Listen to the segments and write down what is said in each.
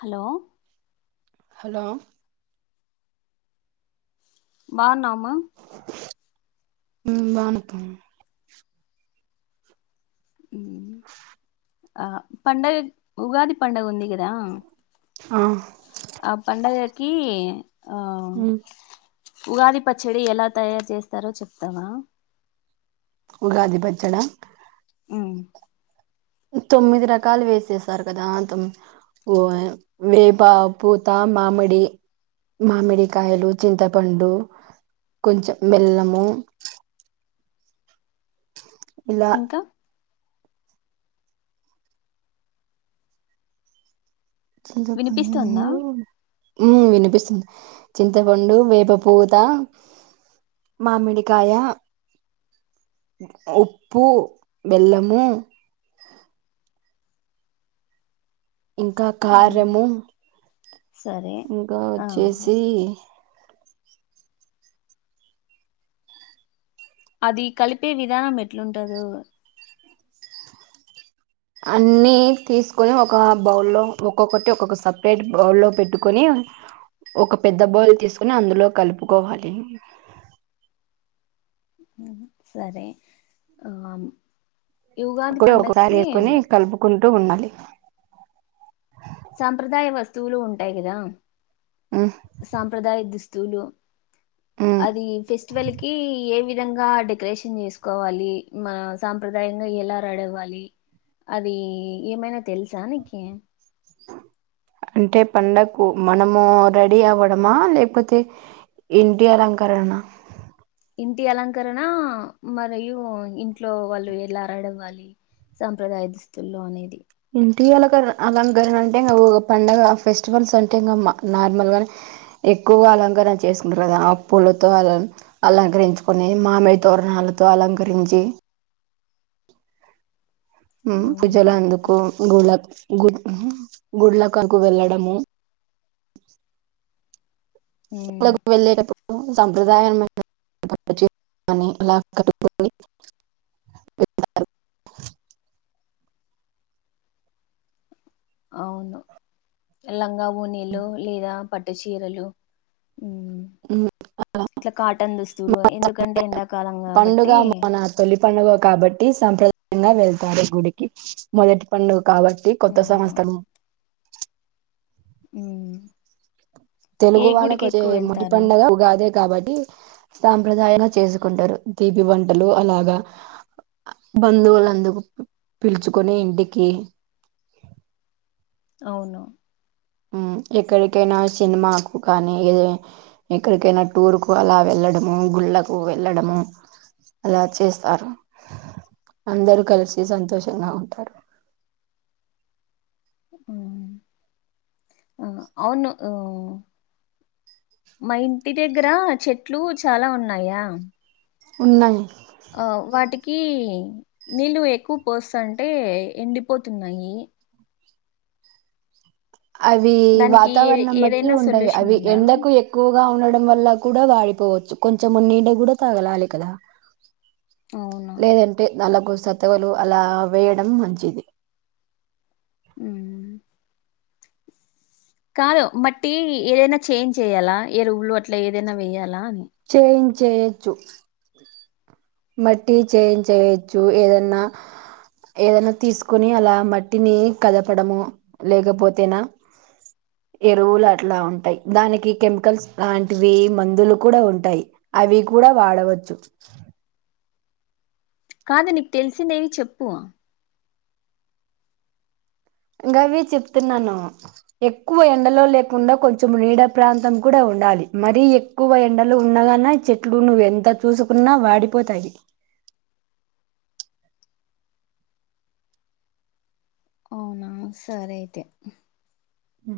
Hello hello బాన్నామ్ మ ఊ బానప ఉ ఆ పండగ ఉగాది పండగ ఉంది గదా ఆ ఆ పండగ కి అ ఉగాది పచ్చడి ఎలా తయారు చేస్తారో చెప్తావా ఉగాది పచ్చడ ఉమ్, తొమ్మిది రకాలు వేసేసారు కదా తోమ్మి వేప పూత మామిడి మామిడికాయలు చింతపండు కొంచెం బెల్లము ఇలా ఇంకా వినిపిస్తుందా [unintelligible] వినిపిస్తుంది చింతపండు వేప పూత మామిడికాయ ఉప్పు బెల్లము ఇంకా ఉమ్, కారము సరే ఇంకా ఆ వచ్చేసి అది కలిపే విధానం ఎట్లుంటదు అన్ని తీసుకొని ఒక బౌల్లో ఒక్కొక్కటి ఒక్కొక్క సపరేట్ బౌల్లో పెట్టుకొని ఒక పెద్ద బౌల్ తీసుకొని అందులో కలుపుకోవాలి సరే ఆ ఈ ఉగాది ఒకసారి పండక్కి వేసుకొని కలుపుకుంటూ ఉండాలి సాంప్రదాయ వస్తువులు ఉంటాయి కదా ఉమ్ సాంప్రదాయ దుస్ [unintelligible] ఉమ్ అది ఫెస్టివల్ కి ఏ వి విధంగా డెకరేషన్ చేసుకోవాలి మ సాంప్రదాయంగా ఎలా రెడీఅవ్వాలి అది ఏమైనా తెలుసా నీకు అంటే పండక్కు మనము రెడీ అవ్వడమా లేకపోతే ఇంటి అలంకారనామా ఇంటి అలంకరణ మరియు ఇంట్లో వాళ్ళు ఎలా రెడీఅవ్వాలి సాంప్రదాయ దుస్తుల్లో అనేది ఇంటి అలకరణ అలంకరణ అంటే ఇంకా పండగ ఫెస్టివల్స్ అంటే ఇంకా మా నార్మల్గానే ఎక్కువగా అలంకరణ చేసుకుంటారు కదా అప్పులతో అ అలంకరించుకొని మామిడి తోరణాలతో అలంకరించి అవును పూజలు అందుకు గుళ గు గుళ్ళకునుకొని వెళ్ళడము ఉమ్ [unintelligible] వెళ్ళ సాంప్రదాయం [inaudible] అలా కట్టుని అవును ఎలాంగా నీలో లేదా పట్టు చీరలు హు ఇట్లా కాటన్ దుస్తులు ఎందుకంటే ఎండాకాలం పండుగ కాబట్టి ఉండ వెళ్తారు గుడికి మొదటి పండు కాబట్టి కొత్త అవును సంవత్సరం [unintelligible] హు తెలుగు వాళ్లకు వచ్చే మొదటి పండగ ఉగాది కాబట్టి సాంప్రదాయంగా చేసుకుంటారు దీపి వంటలు అలాగా బంధువులందుకు పిలుచుకుని ఇంటికి అవును హు ఎక్కడికైనా సినిమాకు కానీ ఏద ఎక్కడికైనా టూర్ కు అలా వెళ్ళడము గుళ్ళకు వెళ్ళడము అలా చేస్తారు అందరూ కలిసి సంతోషంగా ఉంటారు హు ఆ అవును మా ఇంటి దగ్గర చెట్లు చాలా ఉన్నాయా ఉన్నాయి ఆ వాటికి నీళ్ళు ఎక్కువ పోస్తంటే ఎండిపోతున్నాయి అవి దానికి ఏ వాతావరణం బట్టి ఏదైనా ఉండయి సొల్యూషన్ అవి ఉందా ఎఎండకు ఎక్కువ గా ఉండడం వల్ల కూడా వాడిపోవచ్చు కొంచెం నీడ కూడా తాగలాలి కదా అవునా నాలుగు సతవులు అలా వేయడం మంచిది అ కాదు మట్టి ఏదైనా చేంజ్ చేయ్యాలా ఏరుువలు అట్లా ఏదైనా వయ్యాలా అని చేన్ చేయొచ్చు మట్టి చే చేయచ్చు ఏదన్నా ఏదన్నా తీసుకుని అలా మట్టిని కదపడము లేకపోతేనా ఎరువులు అట్లా ఉంటాయి దానికి కెమికల్స్ లాంటివి మందులు కూడా ఉంటాయి అవి కూడా వాడవచ్చు కాదు నీకు తెలిసిందేవి చెప్పు ఇంకావి చెప్తున్నాను ఎక్కువ ఎండలో లేకుండా కొంచెం నీడ ప్రాంతం కూడా ఉండాలి మరీ ఎక్కువ ఎండలో ఉండగాన చెట్లు నువవు ఎంత చూసుకున్నా వాడిపోతాయి అవునా సర అయితే హ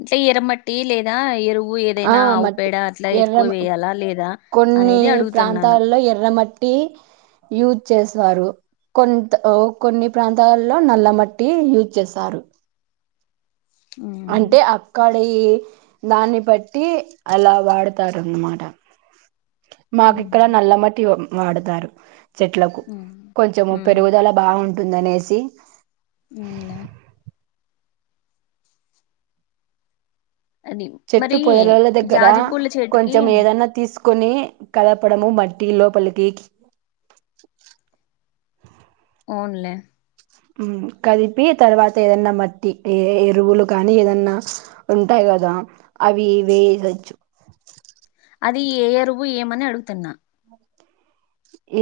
అంటే ఎరమట్టి లేదా ఎరువు ఆ ఏదైనా మట్టి ఆవుపేడ అట్లా ఎక్కువ ఎర్ర వేయాలా లేదా అనేది అడుగుతున్నాను ట్టి యూజ్ చేస్తారు కొ కొన్ని ప్రాంతాల్లో నల్ల మట్టి యూజ్ చేస్తారు అంటే మ్మ్ అక్కడ దాన్ని బట్టి అలా వాడతారు అన్నమాట మాకు మ్మ్ ఇక్కడ నల్ మటి వాడతారు చెట్లకు ఉమ్ కొంచెము ఉమ్ పెరుగుదల బాగుం ఉందనేసి అవునులే అది చెట్టు మరి పొదలల దగ్గర జాజి పూల చెట్టుకి కొంచెం ఏదన్నా తీస్ కుని కలపడము మట్టి లోపలికి అవున్లే మ్ కలిపి తర్వాత ఏదన్నా మట్టి ఏ ఎరువులు కానీ ఏదన్నా ఉంటాయి కదా, అవి వేయచ్చు. అది ఏ ఎరువు ఏమని అడుగుతున్నా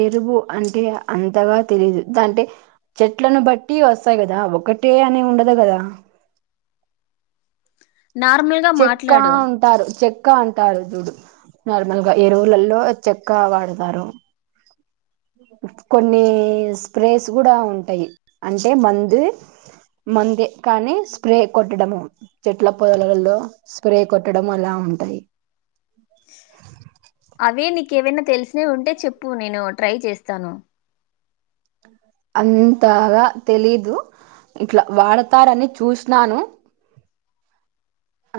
ఎరువు అంటే అంతగా తెలీదు అంటే చెట్లను బట్టి వస్తాయి కదా ఒకటే అని ఉండదు కదా నార్మల్ గా చెక్క మాట్లాడు ఉంటారు చె చెక్క అంటారు చూడు నార్మల్ గా ఎరువులలో చెక్క వాడతారు కొన్ని స్ప్రేస్ కూడా ఉంటాయి, అంటే మందు మందు కానీ స్ప్రే కొట్టడము చెట్ల పొదలలో స్ప్రే కొట్టడం అలా ఉంటాయి. అవే నీక ఏవైనా తెలిసిన ఉంటే చెప్పు నేను ట్రై చేస్తాను అంతగా తెలీదు ఇట్లా వాడతారని చూసినాను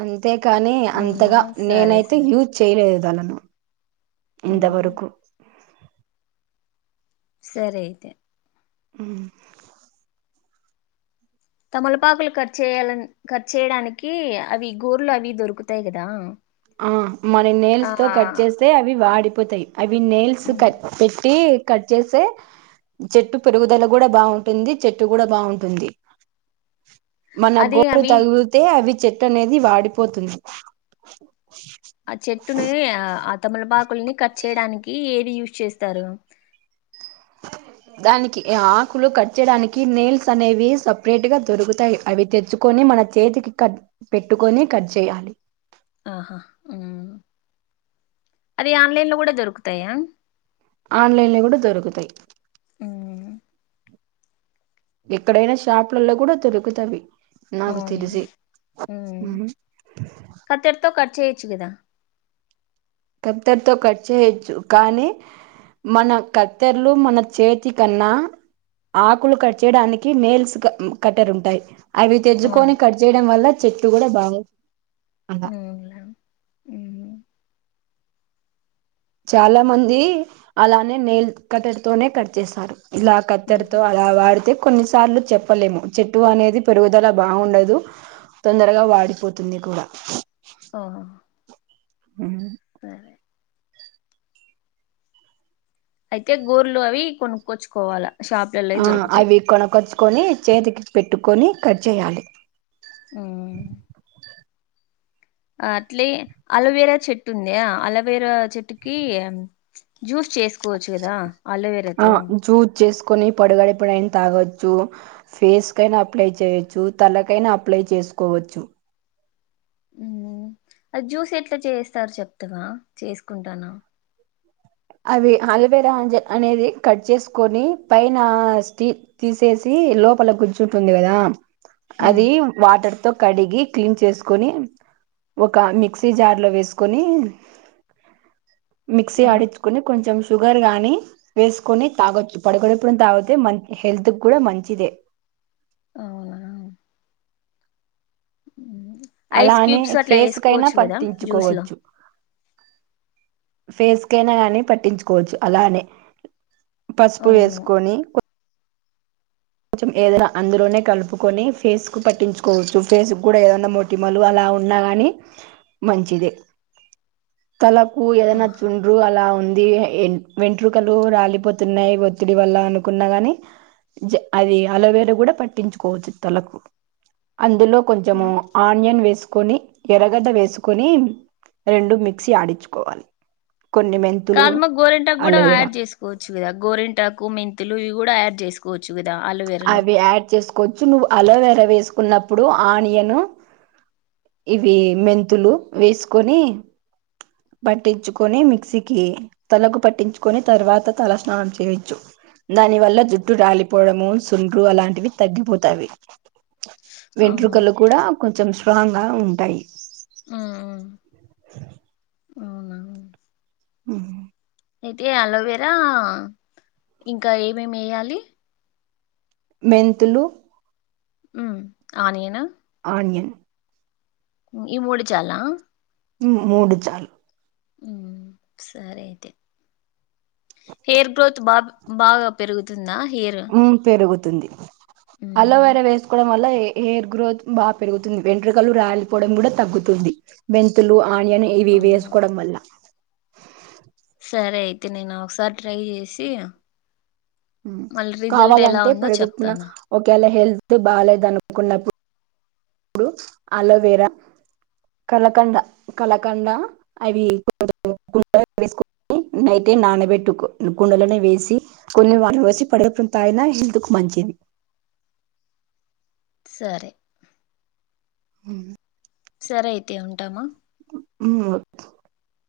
అంతే కానీ అవునా అంతగా సరే నేనైతే సరే యూజ్ చేయలేదులను ఉమ్ ఎంతవరకు సరే అయితే అ తమలపాకులు ఖర్చు చేయాలని ఖర్చు చేయడానికి అవి గోర్లు అవి దొరుకుతాయి కదా ఆ మన నేల్స్ ఆ తో కట్ చేస్తే అవి వాడిపో పతై అవి నెయిల్స్ ఉమ్ కట్ పెట్టి కట్ చేసే చెట్టు పెరుగుదల కూడా బాగుంటుంది చెట్టు కూడా బాగుంటుంది మన అదే గోడు అవి తగితే అవి చెట్టు అనేది వాడిపోతుంది ఆ చెట్టునే తములపాకుల్ని కట్ చేయడానికి ఏది యూజ్ చేస్తారు దానికి ఆకులు కట్ చేయడానికి నెయిల్స్ అనేవి సపరేట్ గా దొరుకుతాయి అవి తెచ్చుకొని మన చేతికి కట్ పెట్టుకొని కట్ చేయాలి ఆహా అది ఆన్లైన్ లో కూడా దొరుకుతాయా ఆన్లైన్ లో కూడా దొరుకుతాయి ఎక్కడైనా షాపులలో కూడా దొరుకుతవి నాకు ఓన్లీ తెలిసి ఉమ్ చేయిచుకుదా కతెర్తో కట్ చేేయొచ్చు కానీ మన కత్తెర్లు మన చేతి కన్నా ఆకులు కట్ చేయడానికి మేల్స్ కట్టెరు ఉంటాయి. అవి తెరుచ్చుకొని అవును కట్ చేయడం వల్ల చె ఇటు కూడా బాగు అ చాలా మంది అలానే నేలు కట్టడితోనే కట్ చేసారు ఇలా కత్తెడితో అలా వాడితే కొన్నిసార్లు చెప్పలేము చెట్టు అనేది పెరుగుదల బాగుండదు తొందరగా వాడిపోతుంది కూడా ఆ ఆ సరే అయితే గోర్లు అవి కొనుక్కచ్చుకోవాలా ఆ అవి కొనకొచ్చుకొని చేతికి పెట్టు కొని కట్ చేయాలి మ్ అట్లే అలోవేరా చెట్టు ఉందియా అలోవేరా చెట్టుకి జ్యూస్ చేసుకో పో వచ్చు కదా అలోవేరాతో కొన్ని పడుగడి పడిన తాగవచ్చు ఫేస్ కైనా అప్లై చేయొచ్చు తలకైనా అప్లై చేసుకోవచ్చు. ఉ అది జ్యూస్ ఎట్లా చేస్తారు చెప్తవా చేసుకుంటానా అవి అలోవేరాంజ అనేది కట్ చేసుకొని పైన స్టీల్ తీసేసి లోపల గుర్చుంటుంది కదా అది వాటర్ తో కడిగి క్లీన్ చేసుకొని ఒక మిక్సీ జార్ లో వేసుకొని మిక్సీ ఆడి కొంచెం షుగర్ గానీ వేసుకొని తాగొచ్చు పడుకునప్పుడు తాగితే మ హెల్త్ కూడా మంచిదే అవునా ఐస్ అలానే క్యూబ్స్ అట్లా ఫేస్ కైనా వేసుకోవచ్చు కదా జ్యూస్ లో పట్టించుకోవచ్చు ఫేస్ కేన్గాని పట్టించుకోవచ్చు అలానే పసుపు అవును వేసుకొని కొంచెం ఏదైనా అందులోనే కలుపుకొని ఫేస్ కు పట్టించుకోవచ్చు ఫేస్ కూడా ఏదన్నా మొటిమలు అలా ఉన్నా కాని మంచిదే తల ఊ ఏదన్నా ఆహా చుండ్రు అలా ఉంది ఇది వెంట్రుకలు రాలిపోతున్నాయి ఒత్తిడి వల్ల అనుకున్నా గాని అది అలవేలు కూడా పట్టించుకోవచ్చు తలకు అందులో కొంచెము ఆనియన్ వేసుకొని ఎరగడ్డ వేసుకొని రెండు మిక్సీ ఆడించుకోవాలి. కొన్ని మెంతులు కాదు మా గోరింటాకు కూడా అలోవేరా యాడ్ చేసుకోవచ్చు కదా గోరింటాకు మెంతులు ఇవి కూడా యాడ్ చేసుకోవచ్చు కాదా అలోవేర లో కొచ్చు నువ్వు అలోవేరా వేసుకున్నప్పుడు ఆనియన్ ఇవి మెంతులు వేసుకొని పట్టించుకొని మిక్సీకి తలకు పట్టించుకొని తర్వాత తల స్నానం చేయొచ్చు దానివల్ల జుట్టు రాలిపోవడము సుండ్రు అలాంటివి తగ్గిపోతాయి ఆహా వెంట్రుకలు కూడా కొంచెం స్ట్రాంగ్ గా ఉంటాయి ఉమ్ అవునా ఉ అయితే అలోవేరా ఇంకా ఏమేమి వేయాలి మెంతులు ఉ ఆనియనా ఆనియన్ ఈ మూడు చాలా మూడు చాలు సరే అయితే హెయిర్ గ్రోత్ బా బాగా పెరుగుతుందా హెయిర్ ఉ పేరుగు తుంది అలవేర వేస్కోడం వల్ల హెయిర్ గ్రోత్ బాగా పెరుగుతుంది వెంట్రుకలు రాలిపోవడం కూడా తగ్గుతుంది మెంతులు ఆనియన్ ఇవి అవును వేసుకోవడం వల్ల సరే అయితే నేను ఒకసారి ట్రై చేసి మళ్ళీ రిజల్ట్ ఎలా కావాలంటే ఉందో పడిగుప్పున చెప్తాను ఒకేలా హెల్త్ బాలేదనుకున్నప్పుడు ఇప్పుడు అలోవేరా కలకండ కలకండ అవి వేసుకని నైటే నానబెట్టుకో కుండలోనే వేసి కొన్ని వడ వేసి పడిగడుపున తాగిన హెల్త్ కు మంచిది సరే ఉ సరే అయితే ఉంటామా ఉ